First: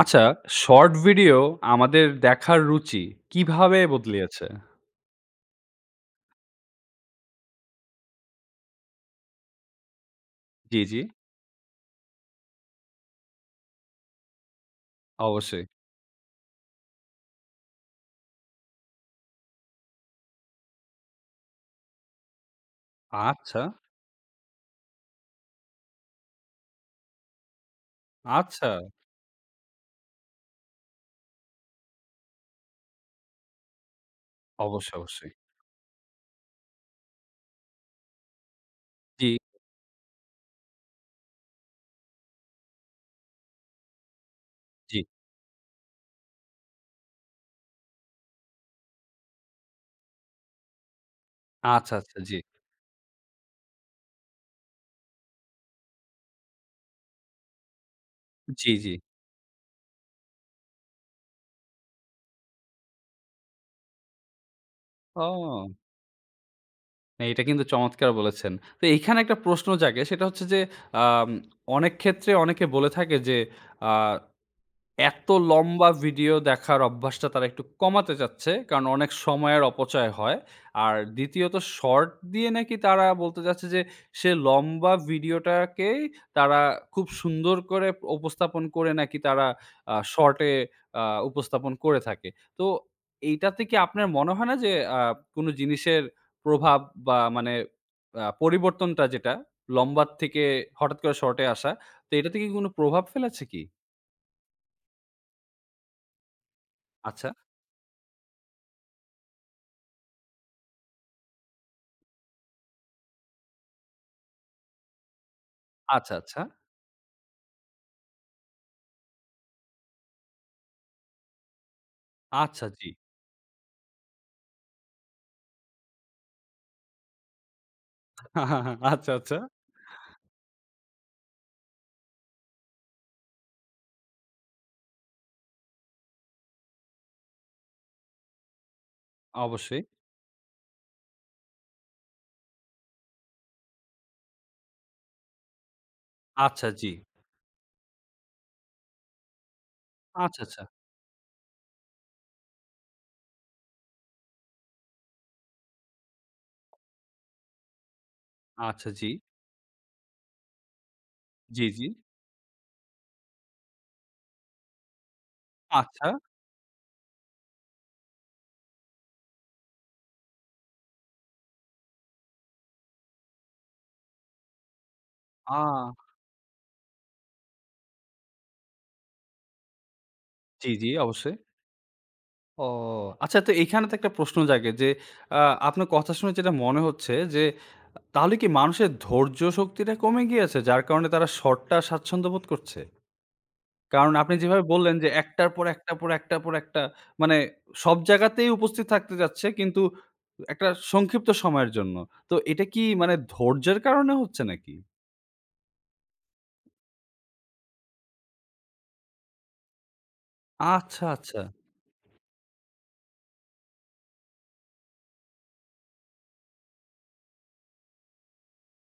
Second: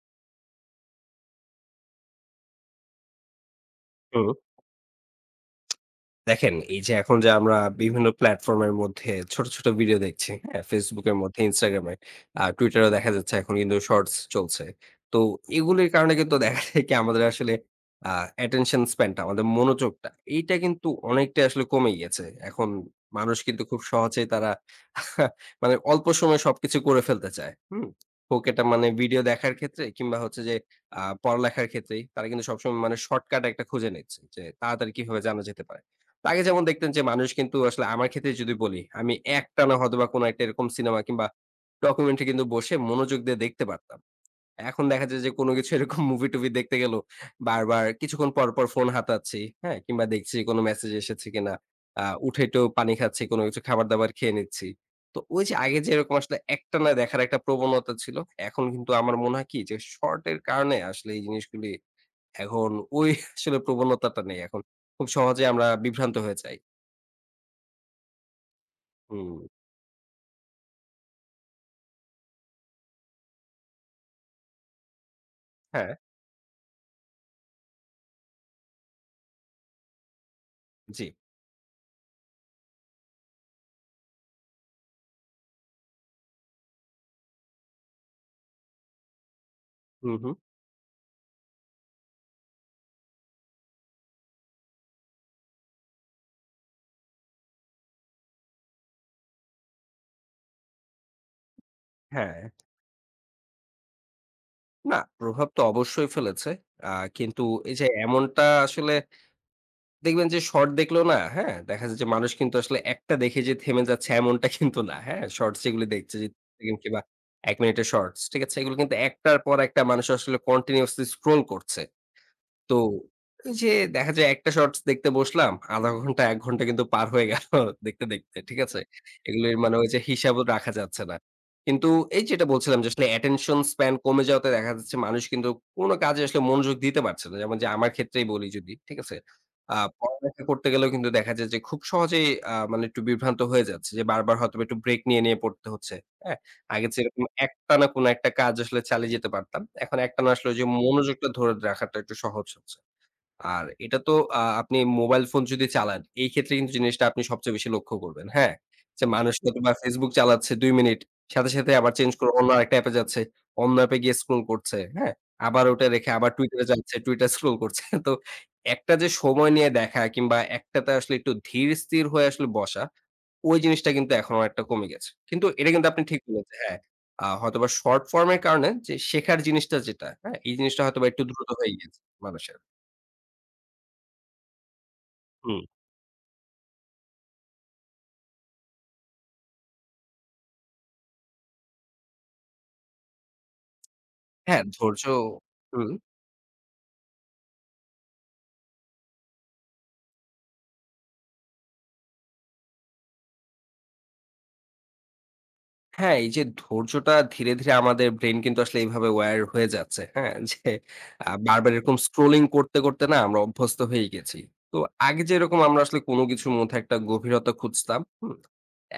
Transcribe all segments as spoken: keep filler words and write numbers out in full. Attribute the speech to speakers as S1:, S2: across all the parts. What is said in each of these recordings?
S1: আচ্ছা short video আমাদের দেখার রুচি কিভাবে
S2: হুম।
S1: বদলিয়েছে?
S2: দেখেন, এই যে এখন যে আমরা বিভিন্ন প্ল্যাটফর্ম এর মধ্যে ছোট, ছোট, ভিডিও দেখছি। হ্যাঁ?
S1: জি, জি।
S2: Facebook এর মধ্যে Instagram এ আ Twitter এও দেখা যাচ্ছে এখন কিন্তু শর্টস চলছে। তো
S1: অবশ্যই।
S2: এগুলির কারণে কিন্তু দেখা যায় কি আমাদের আসলে আ অ্যাটেনশন স্প্যান টা আমাদের মনোযোগটা এইটা কিন্তু অনেকটাই আসলে কমে গিয়েছে। এখন মানুষ
S1: আচ্ছা।
S2: কিন্তু খুব সহজেই তারা মানে অল্প সময়ে সবকিছু করে ফেলতে চায়। হুম হোক এটা
S1: আচ্ছা।
S2: মানে ভিডিও দেখার ক্ষেত্রে কিংবা হচ্ছে যে আ পড়ালেখার ক্ষেত্রেই। তারা কিন্তু সবসময় মানে শর্টকাট একটা খুঁজে নিচ্ছে, যে তাড়াতাড়ি
S1: অবশ্যই,
S2: কিভাবে
S1: অবশ্যই।
S2: জানা যেতে পারে। তো আগে যেমন দেখতেন যে মানুষ কিন্তু আসলে আমার ক্ষেত্রেই যদি বলি, আমি
S1: জি।
S2: একটানা হয়তোবা কোন একটা এরকম সিনেমা কিংবা ডকুমেন্টারি কিন্তু বসে মনোযোগ দিয়ে দেখতে পারতাম। এখন
S1: জি।
S2: দেখা যায় যে কোন কিছু এরকম মুভি-টুভি দেখতে গেলেও বারবার কিছুক্ষণ পর, পর, ফোন হাতাচ্ছি হ্যাঁ কিংবা দেখছি কোন মেসেজ এসেছে কিনা?
S1: আচ্ছা,
S2: আ
S1: আচ্ছা। জি।
S2: উঠে একটু পানি খাচ্ছি কোন কিছু খাবার-দাবার খেয়ে নিচ্ছি। তো ঐ যে আগে যে এরকম আসলে একটানা দেখার একটা প্রবণতা ছিল। এখন
S1: জি, জি।
S2: কিন্তু আমার মনে হয় কি যে শর্ট এর কারণে আসলে এই জিনিসগুলি এখন ঐ আসলে প্রবণতাটা নেই এখন। খুব সহজেই আমরা
S1: ও।
S2: বিভ্রান্ত হয়ে যাই।
S1: না, এটা কিন্তু চমৎকার বলেছেন। তো এখানে একটা
S2: হুম।
S1: প্রশ্ন জাগে। সেটা হচ্ছে যে আম অনেক ক্ষেত্রে অনেকে বলে থাকে যে আ এত লম্বা
S2: হ্যাঁ।
S1: ভিডিও দেখার অভ্যাসটা তারা একটু কমাতে চাচ্ছে। কারণ অনেক সময়ের অপচয় হয়। আর
S2: জি।
S1: দ্বিতীয়ত শর্ট দিয়ে নাকি তারা বলতে চাচ্ছে যে সে লম্বা ভিডিওটাকেই তারা খুব সুন্দর করে উপস্থাপন করে নাকি তারা আ
S2: হুম, হুম।
S1: শর্ট এ আ উপস্থাপন করে থাকে। তো এইটাতে কি আপনার মনে হয় না যে আ কোন জিনিসের প্রভাব বা মানে আ পরিবর্তনটা যেটা লম্বার থেকে হঠাৎ করে শর্ট এ আসা। তো এটাতে কি
S2: হ্যাঁ।
S1: কোন প্রভাব ফেলেছে কি?
S2: না, প্রভাব তো অবশ্যই ফেলেছে। আ
S1: আচ্ছা।
S2: কিন্তু এই যে এমনটা আসলে দেখবেন যে শর্ট দেখলেও না। হ্যাঁ দেখা যায় যে মানুষ কিন্তু আসলে একটা দেখে যে থেমে যাচ্ছে এমনটা কিন্তু না। হ্যাঁ শর্টস যেগুলি
S1: আচ্ছা,
S2: দেখছে যে
S1: আচ্ছা।
S2: [unintelligible] কিংবা এক মিনিটের শর্টস ঠিক আছে, এগুলো কিন্তু একটার পর একটা মানুষ আসলে কন্টিনিউয়াসলি স্ক্রল করছে।
S1: আচ্ছা,
S2: তো
S1: জি।
S2: এই যে দেখা যায় একটা শর্টস দেখতে বসলাম, আধা ঘন্টা এক ঘন্টা কিন্তু পার হয়ে গেলো দেখতে, দেখতে, ঠিক আছে?
S1: আচ্ছা, আচ্ছা।
S2: এগুলির মানে ঐ যে হিসাবও রাখা যাচ্ছে না। কিন্তু এই যেটা বলছিলাম যে আসলে অ্যাটেনশন স্প্যান কমে যাওয়াতে দেখা যাচ্ছে মানুষ কিন্তু কোন কাজে আসলে মনোযোগ দিতে পারছে না। যেমন যে আমার ক্ষেত্রেই বলি যদি ঠিক আছে? আ
S1: অবশ্যই।
S2: পড়ালেখা করতে গেলেও কিন্তু দেখা যায় যে খুব সহজেই আ মানে একটু বিভ্রান্ত হয়ে যাচ্ছে যে বারবার হয়তো একটু ব্রেক নিয়ে নিয়ে পড়তে হচ্ছে হ্যাঁ।
S1: আচ্ছা,
S2: আগে
S1: জি।
S2: যেরকম একটানা কোনো একটা কাজ আসলে চালিয়ে যেতে পারতাম। এখন একটানা
S1: আচ্ছা,
S2: আসলে ঐ
S1: আচ্ছা।
S2: যে মনোযোগটা ধরে রাখাটা একটু সহজ হচ্ছে। আর এটা তো আ আপনি মোবাইল ফোন যদি চালান এই ক্ষেত্রে কিন্তু জিনিসটা আপনি সবচেয়ে বেশি লক্ষ্য করবেন। হ্যাঁ,
S1: আচ্ছা,
S2: যে
S1: জি।
S2: মানুষ হয়তবা Facebook চালাচ্ছে দুই মিনিট। সাথে,
S1: জি,
S2: সাথে,
S1: জি।
S2: আবার চেঞ্জ করে অন্য আরেকটা অ্যাপে যাচ্ছে, অন্য অ্যাপে গিয়ে স্ক্রল করছে। হ্যাঁ? আবার ওটা রেখে
S1: আচ্ছা।
S2: আবার Twitter এ যাচ্ছে, Twitter স্ক্রল করছে তো একটা যে সময় নিয়ে দেখা কিংবা একটাতে আসলে একটু ধীর স্থির হয়ে আসলে বসা। ঐ জিনিসটা কিন্তু এখন অনেকটা কমে গেছে। কিন্তু এটা কিন্তু
S1: আ
S2: আপনি ঠিক বলেছেন। হ্যাঁ, আ হয়তোবা শর্ট ফর্ম এর কারণে যে শেখার জিনিসটা যেটা হ্যাঁ? এই
S1: জি,
S2: জিনিসটা
S1: জি
S2: হয়তোবা একটু
S1: অবশ্যই।
S2: দ্রুত হয়ে গেছে মানুষের।
S1: ও আচ্ছা তো এখানে তো একটা প্রশ্ন জাগে যে আ
S2: হুম।
S1: আপনার কথা শুনে যেটা মনে হচ্ছে যে, তাহলে কি মানুষের ধৈর্য শক্তিটা কমে গিয়েছে যার কারনে তারা শর্টটা স্বাচ্ছন্দ্য বোধ করছে? কারণ আপনি যেভাবে
S2: হ্যাঁ
S1: বললেন
S2: ধৈর্য্য
S1: যে একটার পর,
S2: হুম।
S1: একটার পর, একটার পর, একটা মানে সব জায়গাতেই উপস্থিত থাকতে যাচ্ছে কিন্তু একটা সংক্ষিপ্ত সময়ের জন্য। তো এটা কি মানে ধৈর্যের কারণে হচ্ছে নাকি?
S2: হ্যাঁ, এই যে ধৈর্যটা ধীরে, ধীরে, আমাদের ব্রেইন কিন্তু আসলে এভাবে wired হয়ে যাচ্ছে। হ্যাঁ? যে
S1: আচ্ছা,
S2: আ
S1: আচ্ছা।
S2: বারবার এরকম স্ক্রোলিং করতে, করতে, না, আমরা অভ্যস্ত হয়ে গিয়েছি। তো আগে যেরকম আমরা আসলে কোনো কিছুর মধ্যে একটা গভীরতা খুঁজতাম। হুম?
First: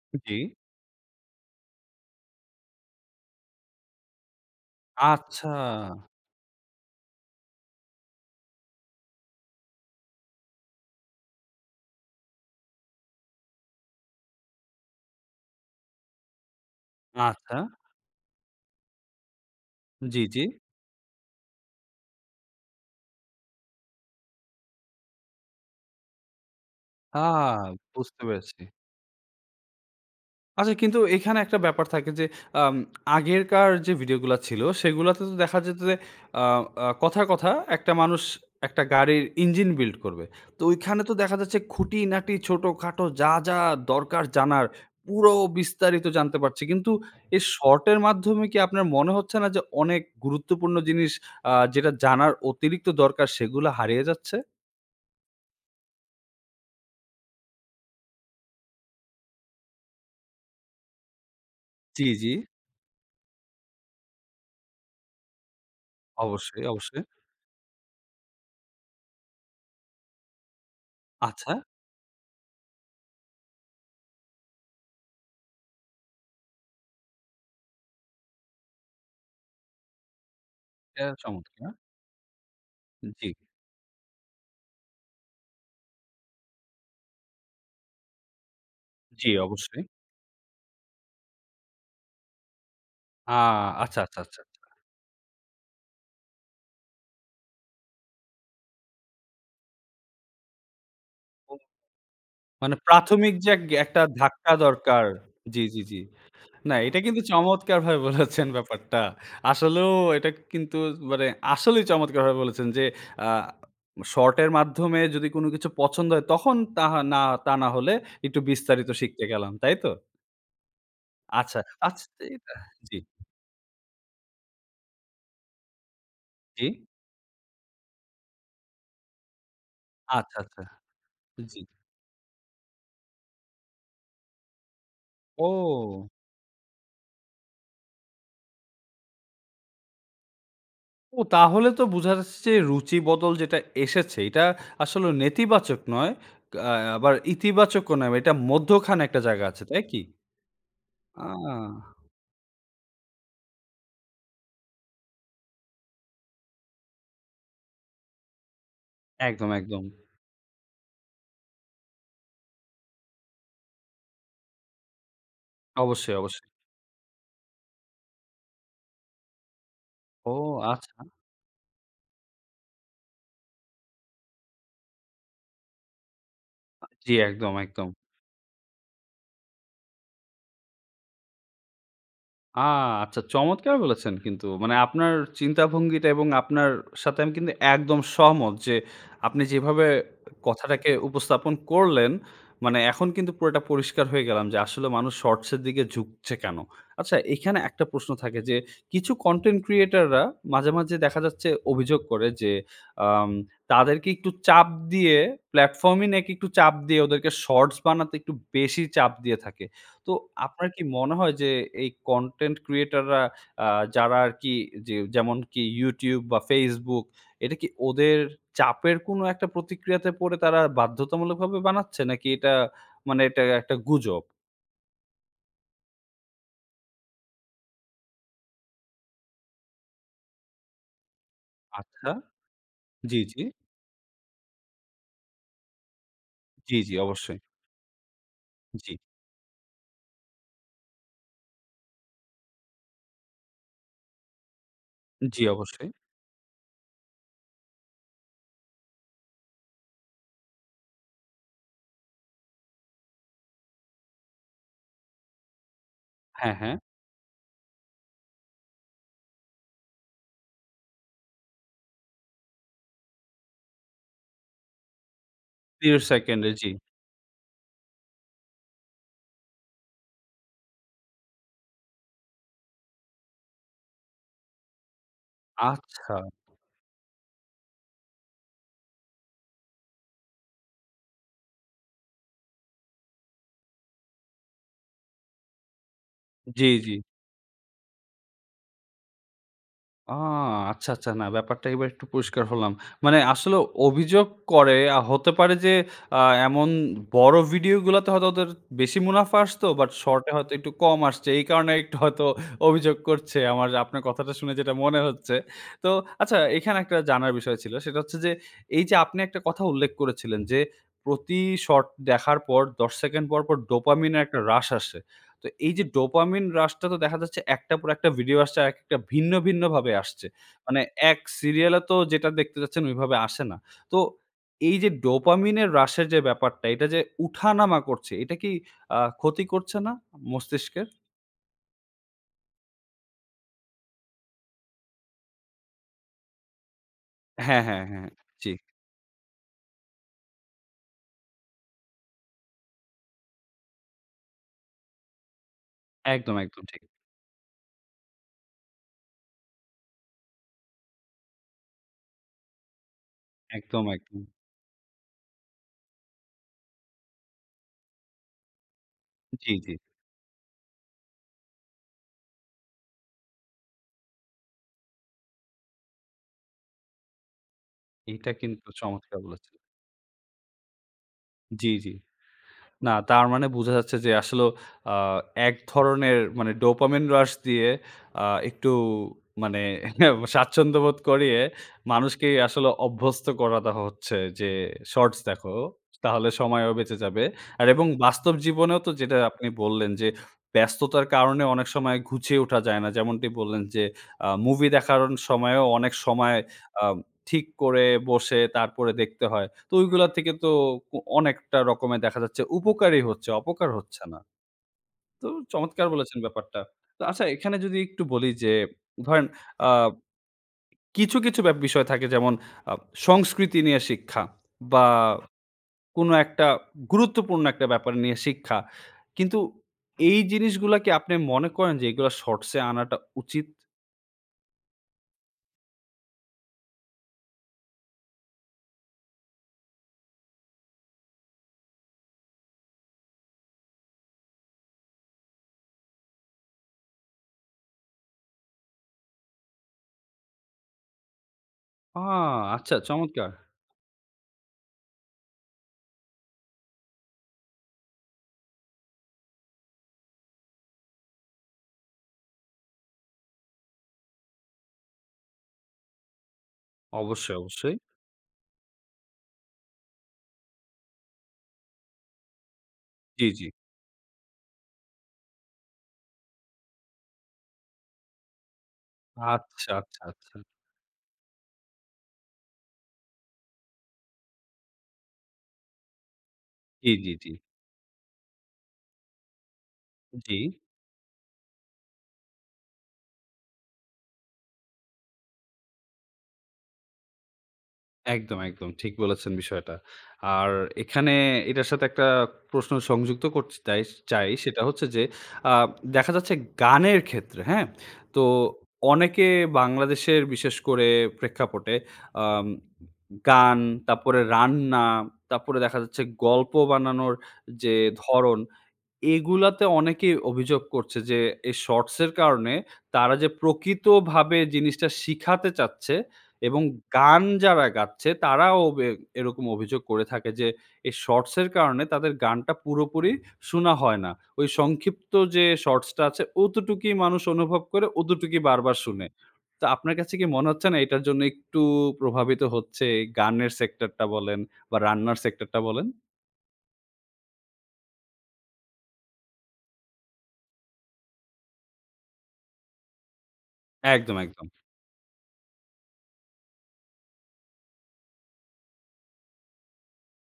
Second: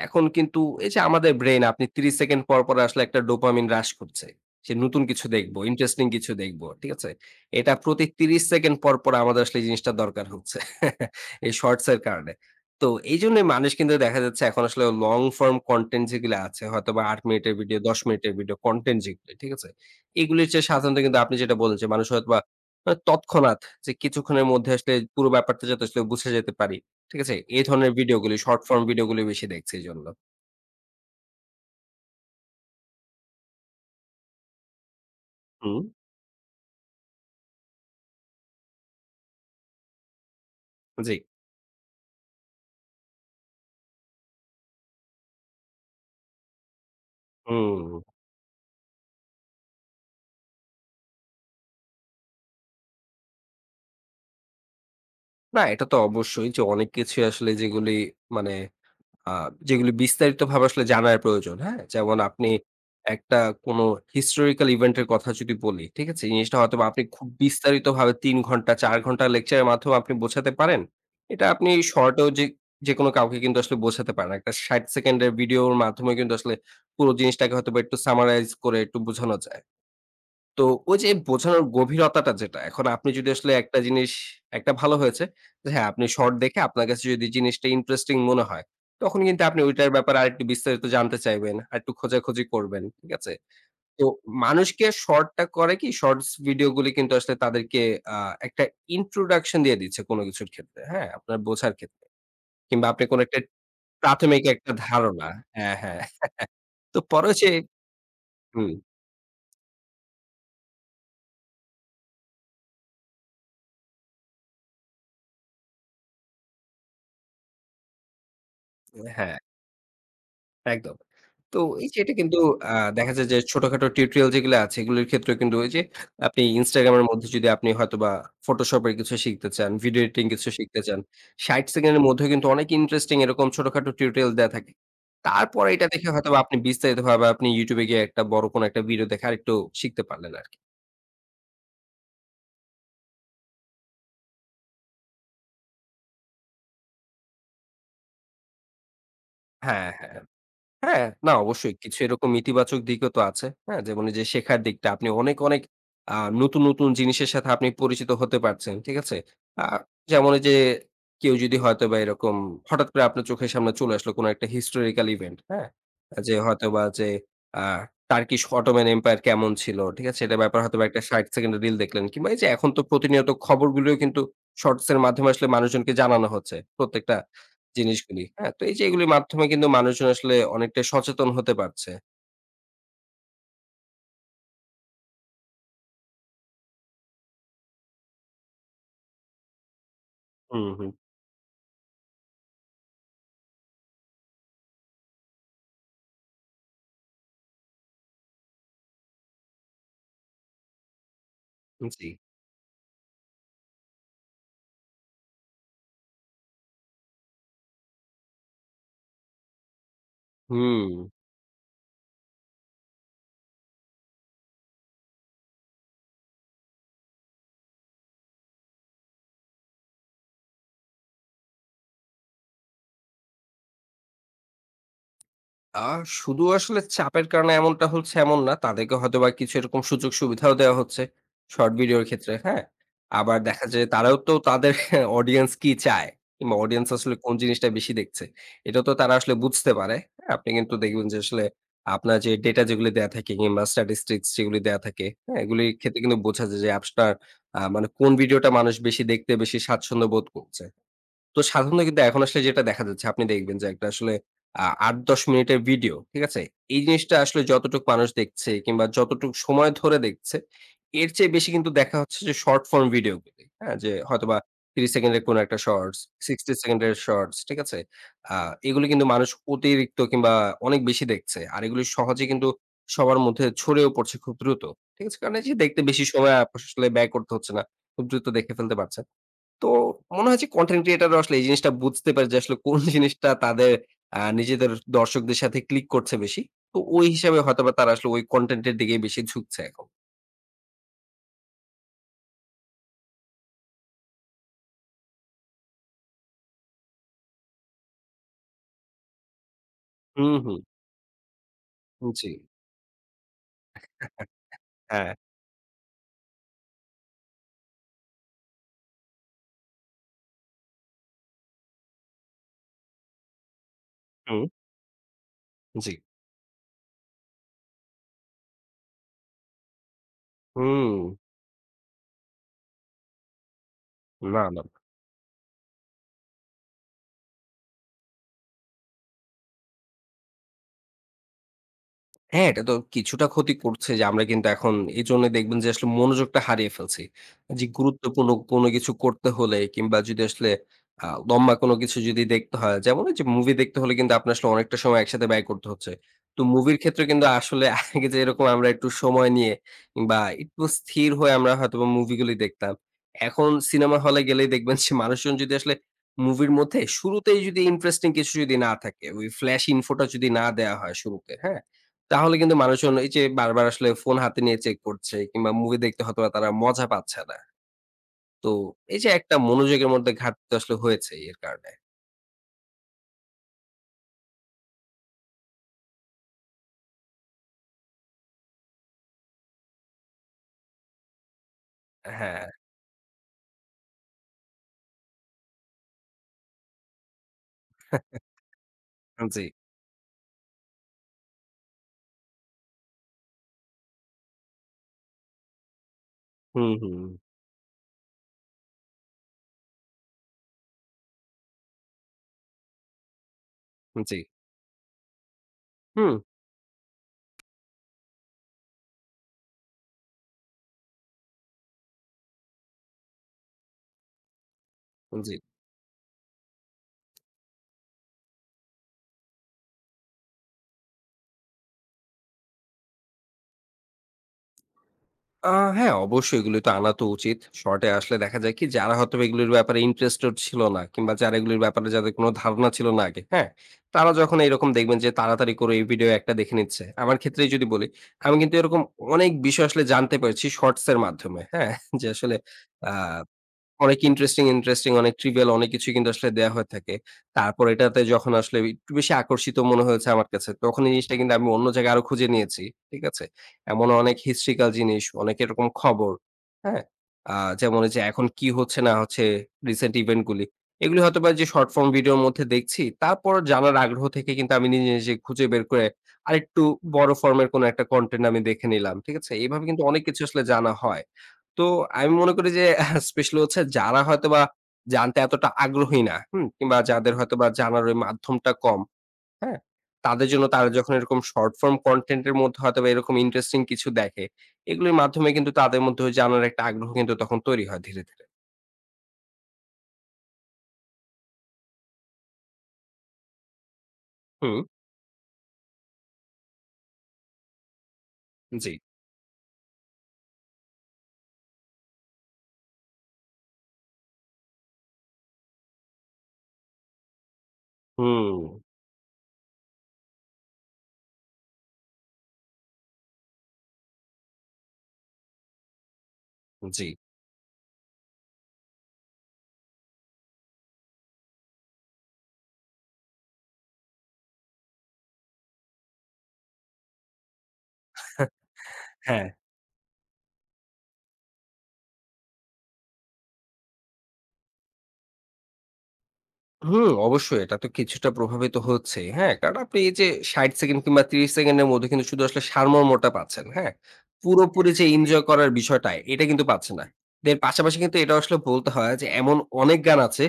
S2: এখন
S1: জি।
S2: কিন্তু এই যে আমাদের ব্রেইন আপনি ত্রিশ সেকেন্ড পর, পর, আসলে একটা ডোপামিন রাশ করছে। সে নতুন কিছু
S1: আচ্ছা!
S2: দেখব, ইন্টারেস্টিং কিছু দেখব। ঠিক আছে? এটা প্রতি ত্রিশ সেকেন্ড পর, পর, আমাদের আসলে এই জিনিসটা দরকার হচ্ছে। এই শর্টসের কারণে। তো এইজন্যই মানুষ কিন্তু দেখা যাচ্ছে এখন আসলে long-form content যেগুলো আছে, হয়তোবা আট মিনিটের
S1: আচ্ছা।
S2: ভিডিও, দশ মিনিটের ভিডিও কনটেন্ট যেগুলি, ঠিক আছে?
S1: জি, জি।
S2: এগুলির চেয়ে সাধারণত কিন্তু আপনি যেটা বলেছেন, মানুষ হয়তোবা আ তৎক্ষণাৎ যে কিছুক্ষণের মধ্যে আসলে পুরো ব্যাপারটা যাতে আসলে বুঝে যেতে পারি।
S1: আ
S2: ঠিক আছে? এ ধরনের
S1: বুঝতে
S2: ভিডিওগুলি,
S1: পেরেছি।
S2: শর্ট ফর্ম ভিডিওগুলি বেশি দেখছে এজন্য।
S1: আচ্ছা কিন্তু এইখানে একটা ব্যাপার থাকে যে আম আগেরকার যে ভিডিওগুলা ছিল, সেগুলাতে তো দেখা যেত
S2: হুম।
S1: যে আ আ কথার কথা, একটা মানুষ একটা গাড়ির ইঞ্জিন বিল্ড করবে। তো ওইখানে তো
S2: জি।
S1: দেখা যাচ্ছে খুঁটিনাটি ছোটখাটো যা, যা, দরকার জানার, পুরো বিস্তারিত জানতে পারছি। কিন্তু এই শর্টের
S2: হুম।
S1: মাধ্যমে কি আপনার মনে হচ্ছে না যে অনেক গুরুত্বপূর্ণ জিনিস আ যেটা জানার অতিরিক্ত দরকার, সেগুলা হারিয়ে যাচ্ছে?
S2: না, এটা তো অবশ্যই যে অনেক কিছুই আসলে যেগুলি মানে আ যেগুলি বিস্তারিত ভাবে আসলে জানার প্রয়োজন, হ্যাঁ?
S1: টি,
S2: যেমন
S1: জি।
S2: আপনি একটা কোনো হিস্টোরিক্যাল ইভেন্ট এর কথা যদি বলি, ঠিক আছে? এই জিনিসটা
S1: অবশ্যই,
S2: হয়তোবা আপনি
S1: অবশ্যই।
S2: খুব বিস্তারিতভাবে তিন ঘন্টা চার ঘন্টা লেকচারের মাধ্যমে আপনি বোঝাতে পারেন। এটা
S1: আচ্ছা।
S2: আপনি শর্টেও যে যেকোনো কাউকে কিন্তু আসলে বোঝাতে পারেন। একটা ষাট সেকেন্ডের ভিডিওর মাধ্যমে কিন্তু আসলে পুরো জিনিসটাকে হয়তোবা একটু Summarize করে একটু বোঝানো যায়। তো ওই
S1: অ্যা,
S2: যে বোঝানোর
S1: চমৎকা
S2: গভীরতাটা যেটা এখন আপনি
S1: জি।
S2: যদি আসলে একটা জিনিস একটা ভালো হয়েছে। হ্যাঁ, আপনি শর্ট দেখে আপনার কাছে যদি জিনিসটা ইন্টারেস্টিং মনে হয় তখন
S1: জি,
S2: কিন্তু আপনি
S1: অবশ্যই।
S2: ঐটার ব্যাপারে আরেকটু বিস্তারিত জানতে চাইবেন। আরেকটু খোঁজাখুঁজি করবেন, ঠিক আছে?
S1: আ আচ্ছা,
S2: তো
S1: আচ্ছা, আচ্ছা, আচ্ছা।
S2: মানুষকে শর্ট টা করে কি শর্টস ভিডিও গুলো কিন্তু আসলে তাদেরকে আ একটা ইন্ট্রোডাকশন দিয়ে দিচ্ছে কোনো কিছুর ক্ষেত্রে, হ্যাঁ? আপনার
S1: হুম।
S2: বোঝার ক্ষেত্রে।
S1: মানে
S2: কিংবা আপনি কোনো
S1: প্রাথমিক
S2: একটা
S1: যে এগ একটা
S2: প্রাথমিক
S1: ধাক্কা
S2: একটা
S1: দরকার।
S2: ধারণা
S1: জি,
S2: হ্যাঁ
S1: জি, জি।
S2: হ্যাঁ।
S1: না এটা
S2: তো
S1: কিন্তু
S2: পরে সে
S1: চমৎকার ভাবে বলেছেন
S2: হুম।
S1: ব্যাপারটা। আসলেও এটা কিন্তু মানে আসলেই চমৎকার ভাবে বলেছেন যে আ শর্টের মাধ্যমে যদি কোনো কিছু পছন্দ হয় তখন তাহ না তা না হলে একটু বিস্তারিত
S2: উ
S1: শিখতে
S2: হ্যাঁ।
S1: গেলাম। তাই তো?
S2: একদম।
S1: আচ্ছা,
S2: তো এই
S1: আচ
S2: যে এটা
S1: তে
S2: কিন্তু
S1: এট
S2: আ
S1: জি।
S2: দেখা যায় যে আ ছোটখাটো টিউটোরিয়াল যেইগুলা আছে এগুলোর ক্ষেত্র কিন্তু ওইযে আপনি
S1: জি।
S2: Instagram এর মধ্যে যদি আপনি হয়তোবা Photoshop এর কিছু শিখতে চান, ভিডিও এডিটিং
S1: আচ্ছা,
S2: কিছু
S1: আচ্ছা।
S2: শিখতে চান, ষাট
S1: জি।
S2: সেকেন্ডের মধ্যেও কিন্তু অনেক ইন্টারেস্টিং এরকম ছোটখাটো টিউটোরিয়াল দেয়া থাকে। তারপরে এইটা
S1: ও।
S2: দেখে হয়তোবা আপনি বিস্তারিত ভাবে আপনি YouTube এ গিয়ে একটা বড় কোনো একটা ভিডিও দেখে আরেকটু শিখতে পারলেন আরকি।
S1: ও তাহলে তো বুঝা যাছে যে রুচি বদল যেটা এসেছে, এইটা আসলে নেতিবাচক নয় কা আবার ইতিবাচক ও নয়। আ এইটা মধ্য খানে একটা জায়গা আছে তাই
S2: হ্যাঁ,
S1: কি?
S2: হ্যাঁ। হ্যাঁ।
S1: আ।
S2: না অবশ্যই কিছু এরকম ইতিবাচক দিকও তো আছে, হ্যাঁ? যেমন এই যে শেখার দিকটা, আপনি অনেক, অনেক আ নতুন, নতুন জিনিসের সাথে আপনি পরিচিত হতে পারছেন, ঠিক আছে?
S1: একদম,
S2: আ
S1: একদম।
S2: যেমন এইযে কেউ যদি হয়তোবা এরকম হঠাৎ করে আপনার চোখের সামনে চলে আসলো কোনো একটা historical event, হ্যাঁ?
S1: অবশ্যই,
S2: অ্যা যে
S1: অবশ্যই।
S2: হয়তোবা যে আ Turkish Ottoman Empire কেমন ছিল, ঠিক আছে?
S1: ও
S2: এটার ব্যাপারে হয়তোবা
S1: আচ্ছা।
S2: ষাট সেকেন্ডের রিল দেখলেন। কিংবা এই যে এখন তো প্রতিনিয়ত খবরগুলোও কিন্তু শর্টস এর মাধ্যমে আসলে মানুষজনকে জানানো হচ্ছে
S1: আ জি।
S2: প্রত্যেকটা
S1: একদম, একদম।
S2: জিনিসগুলি, হ্যাঁ? তো এই যে এগুলির মাধ্যমে কিন্তু মানুষজন আসলে অনেকটাই সচেতন হতে পারছে।
S1: আ আচ্ছা চমৎকার বলেছেন কিন্তু মানে আপনার চিন্তা ভঙ্গিটা এবং আপনার সাথে আমি কিন্তু একদম সহমত যে, আপনি যেভাবে
S2: হুম,
S1: কথাটাকে
S2: হুম।
S1: উপস্থাপন করলেন। মানে এখন কিন্তু পুরোটা পরিষ্কার হয়ে গেলাম যে, আসলে মানুষ শর্টস এর দিকে ঝুঁকছে কেন? আচ্ছা এখানে একটা প্রশ্ন থাকে যে, কিছু কনটেন্ট ক্রিয়েটর রা মাঝে, মাঝে, দেখা যাচ্ছে অভিযোগ
S2: জ্বী।
S1: করে যে, আম তাদেরকে একটু চাপ দিয়ে প্লাটফর্ম নাকি একটু চাপ দিয়ে ওদেরকে শর্টস বানাতে বেশি চাপ দিয়ে থাকে। তো আপনার কি
S2: হুম।
S1: মনে হয় যে, এই কনটেন্ট ক্রিয়েটররা আ যারা আর কি যে যেমনকি YouTube বা Facebook এটা কি ওদের চাপের কোনো একটা প্রতিক্রিয়াতে পড়ে তারা বাধ্যতামূলকভাবে বানাচ্ছে নাকি এটা মানে এটা একটা গুজব?
S2: আ শুধু আসলে চাপের কারণে এমনটা হচ্ছে এমন না। তাদেরকে হয়তো বা কিছু এরকম সুযোগ সুবিধাও দেয়া হচ্ছে শর্ট ভিডিওর
S1: আচ্ছা।
S2: ক্ষেত্রে। হ্যাঁ?
S1: জি,
S2: আবার
S1: জি।
S2: দেখা যায় তারাও তো তাদের অডিয়েন্স কি চায় কিংবা
S1: জ্বী,
S2: অডিয়েন্স
S1: জ্বী
S2: আসলে কোন
S1: অবশ্যই।
S2: জিনিসটা বেশি দেখছে? এটা তো
S1: জ্বি।
S2: তারা আসলে বুঝতে পারে, হ্যাঁ। আপনি কিন্তু দেখবেন যে, আসলে আপনার যে, ডেটা যেগুলি দেয়া থাকে কিংবা স্ট্যাটিস্টিকস যেগুলি দেয়া থাকে, হ্যা?
S1: জ্বি,
S2: এগুলির
S1: অবশ্যই।
S2: ক্ষেত্রে কিন্তু বোঝা যায় যে, অ্যাপসটা আ মানে কোন ভিডিওটা মানুষ বেশি দেখতে বেশি স্বাচ্ছন্দ্য বোধ কচ্চে? তো সাধারণত কিন্তু এখন আসলে যেটা দেখা যাচ্ছে আপনি দেখবেন যে, একটা আসলে আ আট-দশ মিনিটের ভিডিও। ঠিক আছে?
S1: হ্যাঁ, হ্যাঁ।
S2: এই জিনিসটা আসলে যতটুক মানুষ দেখছে কিংবা যতটুক সময় ধরে দেখছে, এর চেয়ে বেশি কিন্তু দেখা হচ্ছে যে, শর্ট ফর্ম ভিডিও গুলি হ্যা, যে, হয়তোবা ত্রিশ সেকেন্ডের কোন একটা শর্টস
S1: তিরস সেকেন্ডে
S2: sixty
S1: জি।
S2: সেকেন্ডের শটস ঠিক আছে? আ এগুলি কিন্তু মানুষ অতিরিক্ত কিংবা অনেক বেশি দেখছে। আর এগুলি সহজেই কিন্তু সবার মধ্যে ছড়িয়েও পড়ছে খুব দ্রুত। ঠিক আছে? কারণ এই দেখতে বেশি
S1: আচ্ছা।
S2: সময় আপআসলে ব্যয় করতে হচ্ছে না। খুব দ্রুত দেখে ফেলতে পারছেন। তো মনে হচ্ছে কনটেন্ট ক্রিয়েটর রা আসলে এই জিনিসটা বুঝতে পারে যে, আসলে কোন জিনিসটা তাদের আ নিজেদের দর্শকদের সাথে ক্লিক করছে বেশি।
S1: জ্বি,
S2: তো
S1: জ্বি।
S2: ওই হিসাবে হয়তো বা তারা আসলে কনটেন্ট এর দিগেই বেশি ঝুঁকছে এখন।
S1: আ আচ্ছা, আচ্ছা, না ব্যাপারটা এবার একটু পরিষ্কার হলাম। মানে আসলে অভিযোগ করে আ হতে পারে যে, আ এমন বড় ভিডিও গুলাতে হয়তো ওদের বেশি মুনাফা আসতো বাট শর্ট এ
S2: হুম,
S1: হয়তো
S2: হুম।
S1: একটু কম আসছে। এই কারণে একটু হয়তো
S2: জ্বী।
S1: অভিযোগ করছে আমার আপনার কথাটা শুনে যেটা মনে
S2: হ্যাঁ।
S1: হচ্ছে। তো আচ্ছা এইখানে একটা জানার বিষয় ছিল সেটা হচ্ছে যে, এই যে, আপনি একটা কথা উল্লেখ করেছিলেন যে, প্রতি শর্ট দেখার পর দশ সেকেন্ড পর, পর, ডোপামিন এর একটা
S2: হুম।
S1: রাশ আসে। তো এই যে,
S2: জ্বি।
S1: ডোপামিন রাশটা তো দেখা যাচ্ছে একটা পর একটা ভিডিও আসছে আর একটা ভিন্ন, ভিন্ন, ভাবে আসছে। মানে
S2: হুম।
S1: এক সিরিয়ালে তো যেটা দেখতে যাচ্ছেন ওইভাবে আসে না। তো
S2: না, না।
S1: এই যে, ডোপামিন এর রাশের যে, ব্যাপারটা এটা যে, উঠানামা করছে এটা কি আ ক্ষতি করছে না মস্তিষ্কের?
S2: হ্যাঁ এটা তো কিছুটা ক্ষতি করছে যে আমরা কিন্তু এখন এজন্যই দেখবেন যে আসলে মনোযোগটা হারিয়ে ফেলছি।
S1: হ্যাঁ,
S2: যে
S1: হ্যাঁ, হ্যাঁ।
S2: গুরুত্বপূর্ণ
S1: জি।
S2: কোনো কিছু করতে হলে কিংবা যদি আসলে আও লম্বা কোনো কিছু যদি দেখতে হয় যেমন ঐযে মুভি দেখতে হলে কিন্তু আপনার আসলে অনেকটা সময় একসাথে ব্যয় করতে হচ্ছে।
S1: একদম,
S2: তো
S1: একদম।
S2: মুভির
S1: ঠিক।
S2: ক্ষেত্রে কিন্তু আসলে আগে যদি এরকম আমরা একটু সময় নিয়ে বা একটু স্থির হয়ে আমরা হয়তোবা মুভি গুলি দেখতাম। এখন
S1: একদম,
S2: সিনেমা হলে
S1: একদম।
S2: গেলেই দেখবেন যে মানুষজন যদি আসলে মুভির মধ্যেই শুরুতেই যদি ইন্টারেস্টিং কিছু যদি না থাকে, ওই
S1: জি,
S2: flash
S1: জি।
S2: info টা যদি না দেয়া হয় শুরুতে, হ্যাঁ? তাহলে কিন্তু মানুষজন এই যে বারবার আসলে ফোন হাতে নিয়ে চেক করছে কিংবা মুভি দেখতে হয়তো তারা মজা পাচ্ছে না।
S1: এইটা
S2: তো
S1: কিন্তু
S2: এই যে
S1: চমৎকার
S2: একটা
S1: বলেছেন।
S2: মনোযোগের মধ্যে ঘাটতি আসলে হয়েছে এর
S1: জি,
S2: কারণে।
S1: জি। না তার মানে বোঝা যাচ্ছে যে আসলেও আ এক ধরনের মানে ডোপামিন রাশ দিয়ে আ একটু মানে স্বাচ্ছন্দ্যবোধ করিয়ে মানুষকেই
S2: হ্যাঁ।
S1: আসলে অভ্যস্ত করা দেওয়া হচ্ছে যে শর্টস দেখো তাহলে সময়ও বেঁচে যাবে আর এবং বাস্তব জীবনেও তো যেটা
S2: আন জি।
S1: আপনি বললেন যে ব্যস্ততার কারণে অনেক সময় ঘুচিয়ে ওঠা যায় না। যেমনটি বললেন যে আ মুভি দেখার অন সময়ও অনেক সময়
S2: হুম, হু।
S1: আব ঠিক করে বসে তারপরে দেখতে হয়। তো ঐগুলা থেকে তো ক অনেকটা রকমের দেখা যাচ্ছে উপকারই হচ্ছে অপকার হচ্ছে
S2: উনচি।
S1: না। তো চমৎকার
S2: হুম।
S1: বলেছেন ব্যাপারটা। তো আচ্ছা এখানে যদি একটু বলি যে ধরেন আব কিছু, কিছু বে বিষয় থাকে যেমন আ সংস্কৃতি নিয়ে শিক্ষা বা
S2: উন জি।
S1: কোনো একটা গুরুত্বপূর্ণ একটা ব্যাপার নিয়ে শিক্ষা। কিন্তু এই জিনিসগুলা কী আপনি মনে করেন যে এগুলা শর্টসে আনাটা উচিত?
S2: আ হ্যাঁ। অবশ্যই এগুলি তো আনা তো উচিত। শর্ট এ আসলে দেখা যায় কি? যারা হয়তো এগুলির ব্যাপারে ইন্টারেস্টেড ছিল না কিংবা যারা এগুলির ব্যাপারে যাদের কোনো ধারণা ছিল না আগে, হ্যাঁ? তারা যখন এইরকম দেখবেন যে তাড়াতাড়ি করে এই ভিডিও একটা দেখে নিচ্ছে। আমার ক্ষেত্রেই যদি বলি। আমি কিন্তু এরকম অনেক বিষয় আসলে জানতে পারছি শর্টস এর মাধ্যমে, হ্যাঁ?
S1: ও
S2: যে আসলে
S1: আচ্ছা।
S2: আ
S1: চমৎকার!
S2: অনেক ইন্টারেস্টিং, ইন্টারেস্টিং অনেক trivial অনেক কিছুই কিন্তু আসলে দেয়া হয়ে থাকে। তারপর এটাতে যখন আসলে একটু বেশি আকর্ষিত মনে হয়েছে আমার কাছে, তখন এই জিনিসটা কিন্তু আমি অন্য জায়গায় আরো খুঁজে নিয়েছি, ঠিক আছে? এমন অনেক historical জিনিস, অনেক এরকম খবর, হ্যাঁ?
S1: অবশ্যই,
S2: আ
S1: অবশ্যই।
S2: যেমন এইযে এখন কি হচ্ছে না হচ্ছে রিসেন্ট ইভেন্ট গুলি। এগুলি হয়তো বা যে শর্ট ফর্ম ভিডিও'র মধ্যে দেখছি,
S1: জি,
S2: তারপর
S1: জি।
S2: জানার আগ্রহ থেকে কিন্তু আমি নিজে, নিজে খুঁজে বের করে আরেকটু বড় ফর্ম এর কোনো একটা কনটেন্ট আমি দেখে নিলাম, ঠিক আছে? এইভাবে
S1: আচ্ছা,
S2: কিন্তু অনেক
S1: আচ্ছা,
S2: কিছু
S1: আচ্ছা।
S2: আসলে জানা হয়। তো আমি মনে করি যে স্পেশাল হচ্ছে যারা হয়তোবা জানতে এতটা আগ্রহী না, হুম? কিংবা
S1: জি, জি,
S2: যাদের
S1: জি।
S2: হয়তোবা জানার ওই মাধ্যমটা কম, হ্যাঁ? তাদের
S1: জি।
S2: জন্য তারা যখন এরকম short form content এর মধ্যে হয়তো বা এরকম ইন্টারেস্টিং কিছু দেখে, এগুলির মাধ্যমে কিন্তু তাদের মধ্যে ওই জানার একটা আগ্রহ কিন্তু তৈরি হয় ধীরে, ধীরে।
S1: একদম, একদম। ঠিক বলেছেন বিষয়টা। আর এখানে এইটার সাথে একটা প্রশ্ন সংযুক্ত করচে তাই চাই সেটা
S2: হুম।
S1: হচ্ছে যে আ দেখা যাচ্ছে গানের ক্ষেত্রে, হ্যাঁ? তো
S2: জি।
S1: অনেকে বাংলাদেশের বিশেষ করে প্রেক্ষাপটে আম গান তাপ্পরে রান্না, তাপ্পরে দেখা যাচ্ছে গল্প বানানোর যে ধরন,
S2: হুম।
S1: এগুলাতে অনেকেই অভিযোগ করছে যে এই শর্টসের কারণে তারা যে প্রকৃতভাবে জিনিসটা শিখাতে চাচ্ছে। এবং
S2: জি।
S1: গান যারা গাচ্ছে তারাও ওবে এরকম অভিযোগ করে থাকে যে এই শর্টস এর কারণে তাদের গানটা পুরোপুরি শুনা হয় না। ওই সংক্ষিপ্ত যে শর্টস টা আছে, অতটুকুই মানুষ অনুভব করে, অতটুকুই বারবার শুনে।
S2: হ্যাঁ।
S1: তা আপনার কাছে কি মনে হচ্ছে না এইটার জন্য একটু প্রভাবিত হচ্ছে গানের সেক্টর টা বলেন বা রান্নার সেক্টর টা বলেন?
S2: হুম, অবশ্যই। এটা তো কিছুটা প্রভাবিত হচ্ছেই, হ্যাঁ? কারণ আপনি এইযে ষাট সেকেন্ড কিংবা ত্রিশ সেকেন্ডের মধ্যে কিন্তু শুধু আসলে সারমর্মটা পাচ্ছেন, হ্যাঁ?
S1: একদম, একদম।
S2: পুরোপুরি যে ইনজয় করার বিষয়টা, এইটা কিন্তু পাচ্ছে না। এর পাশাপাশি কিন্তু এটাও আসলে বলতে হয় যে এমন অনেক গান আছে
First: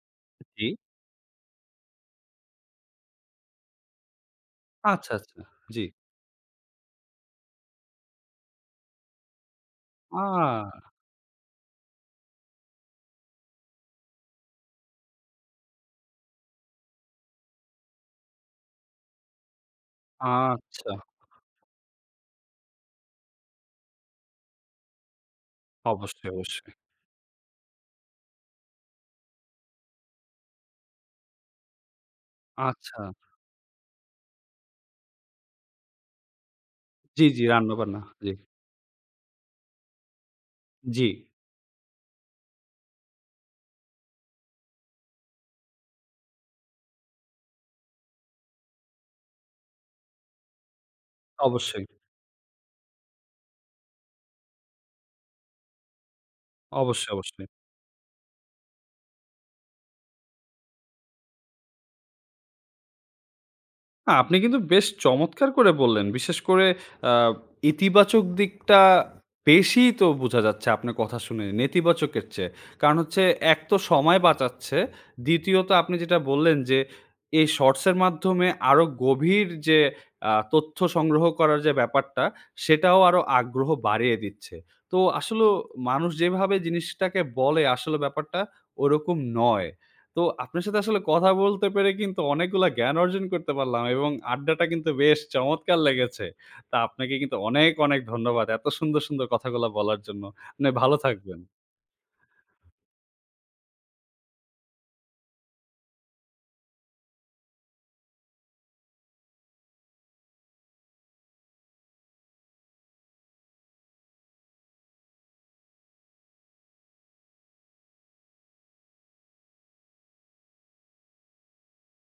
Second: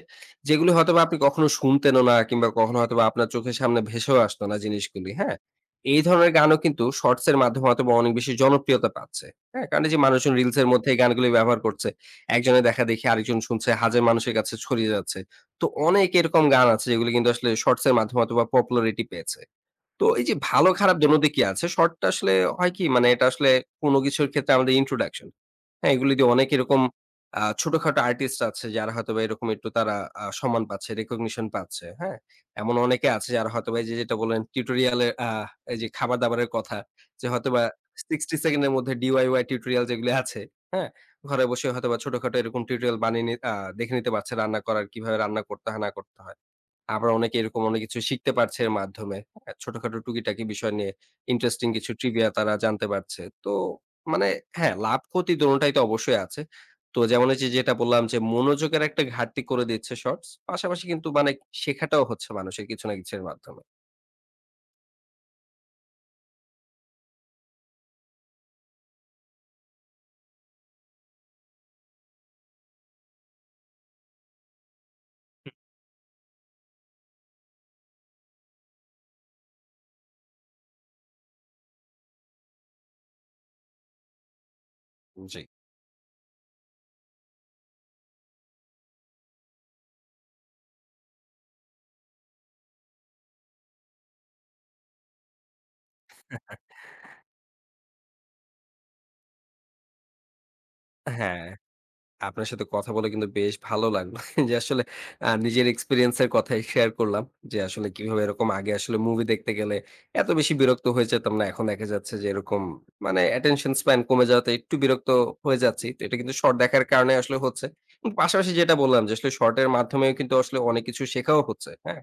S1: জী।
S2: যেগুলি হয়তোবা আপনি কখনো শুনতেনও না কিংবা কখনো হয়তোবা আপনার চোখের সামনে ভেসেও আসতো না
S1: আচ্ছা,
S2: জিনিসগুলি, হ্যাঁ?
S1: আচ্ছা, জ্বি।
S2: এই ধরনের গানও কিন্তু শর্টস এর মাধ্যমে হয়তোবা অনেক বেশি জনপ্রিয়তা পাচ্ছে, হ্যাঁ? কারণ এইযে মানুষজন রিলস এর
S1: আ
S2: মধ্যে এই গানগুলি ব্যবহার করছে। একজনের দেখাদেখি আরেকজন শুনছে, হাজে মানুষের কাছে ছড়িয়ে যাচ্ছে। তো অনেক এরকম গান আছে যেগুলি কিন্তু আসলে শর্টস এর মাধ্যমে হয়তোবা popularity পেয়েছে। তো এই যে ভালো
S1: আচ্ছা।
S2: খারাপ দোনো দিকই আছে। শর্ট টা আসলে হয় কি? মানে এটা আসলে কোনো কিছুর ক্ষেত্রে আমাদের introduction হ্যাঁ? এইগুলি
S1: অবশ্যই,
S2: দিয়ে অনেক
S1: অবশ্যই।
S2: এরকম আ ছোটখাটো আর্টিস্ট আছে যারা হয়তোবা এরকম এট্টু তারা আ সম্মান পাচ্ছে, recognition পাচ্ছে, হ্যাঁ? এমন
S1: আচ্ছা।
S2: অনেকে আছে যারা হয়তোবা এই যে যেটা বললেন tutorial এ আ এই যে খাবার-দাবারের কথা,
S1: জ্বি,
S2: যে
S1: জ্বি,
S2: হয়তোবা
S1: রান্নাবান্না জি।
S2: sixty সেকেন্ডের মধ্যে DIY টিউটোরিয়াল যেগুলি আছে, হ্যাঁ?
S1: জ্বি।
S2: ঘরে বসে হয়তোবা ছোটখাটো এরকম টিউটোরিয়াল বানিয়ে নি আ দেখে নিতে পারছে। রান্না করার, কিভাবে রান্না করতে হয় না করতে হয়। আবার অনেকে এরকম অনেক কিছু শিখতে পারছে এর মাধ্যমে, হ্যাঁ? ছোটখাটো টুকিটাকি বিষয় নিয়ে ইন্টারেস্টিং
S1: অবশ্যই।
S2: কিছু trivia তারা জানতে পারছে। তো মানে হ্যাঁ লাভক্ষতি দোনোটাই তো অবশ্যই আছে। তো
S1: অবশ্যই,
S2: যেমন
S1: অবশ্যই।
S2: অইযে যেটা বললাম যে মনোযোগের একটা ঘাটতি করে দিচ্ছে শর্টস। পাশাপাশি কিন্তু মানে শেখাটাও হচ্ছে মানুষের কিছু না কিছুর মাধ্যমে।
S1: আ আপনি কিন্তু বেশ চমৎকার করে বললেন। বিশেষ করে আ ইতিবাচক দিকটা বেশিই তো বোঝা যাচ্ছে আপনার কথা শুনে, নেতিবাচকের চেয়ে। কারণ হচ্ছে এক তো সময় বাঁচাচ্ছে,
S2: হু।
S1: দ্বিতীয়ত আপনি যেটা বললেন যে, এই শর্টসের মাধ্যমে আরো গভীর যে আ তথ্য সংগ্রহ করার যে ব্যাপারটা, সেটাও আরো আগ্রহ বাড়িয়ে দিচ্ছে। তো আসলো
S2: জি।
S1: মানুষ যেভাবে জিনিসটাকে বলে, আসলে ব্যাপারটা ওইরকম নয়। তো আপনার সাথে আসলে কথা বলতে পেরে কিন্তু অনেকগুলা জ্ঞান অর্জন করতে পারলাম এবং আড্ডাটা কিন্তু বেশ চমৎকার লেগেছে। তা আপনাকে কিন্তু অনেক, অনেক ধন্যবাদ। এত সুন্দর, সুন্দর কথাগুলো বলার জন্য। আপনি ভালো থাকবেন।
S2: হ্যাঁ, আপনার সাথে কথা বলে কিন্তু বেশ ভালো লাগলো। যে আসলে অ্যা নিজের এক্সপেরিয়েন্সের কথাই শেয়ার করলাম যে, আসলে কিভাবে এরকম আগে আসলে মুভি দেখতে গেলে এত বেশি বিরক্ত হয়ে যেতাম না, এখন দেখা যাচ্ছে যে এরকম মানে attention span কমে যাওয়াতে একটু বিরক্ত হয়ে যাচ্ছি, তো এটা কিন্তু শর্ট দেখার কারণে আসলে হচ্ছে। উম পাশাপাশি যেটা বললাম যে, আসলে শর্টের মাধ্যমেও কিন্তু আসলে অনেক কিছু শেখাও হচ্ছে, হ্যাঁ,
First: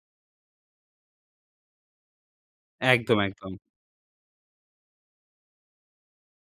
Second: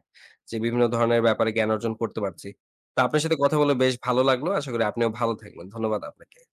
S2: যে বিভিন্ন ধরণের ব্যাপারে জ্ঞান অর্জন করতে পারছি। তা
S1: একদম,
S2: আপনার সাথে
S1: একদম।
S2: কথা বলে বেশ ভালো লাগলো। আশা করি আপনিও ভালো থাকবেন। ধন্যবাদ আপনাকে।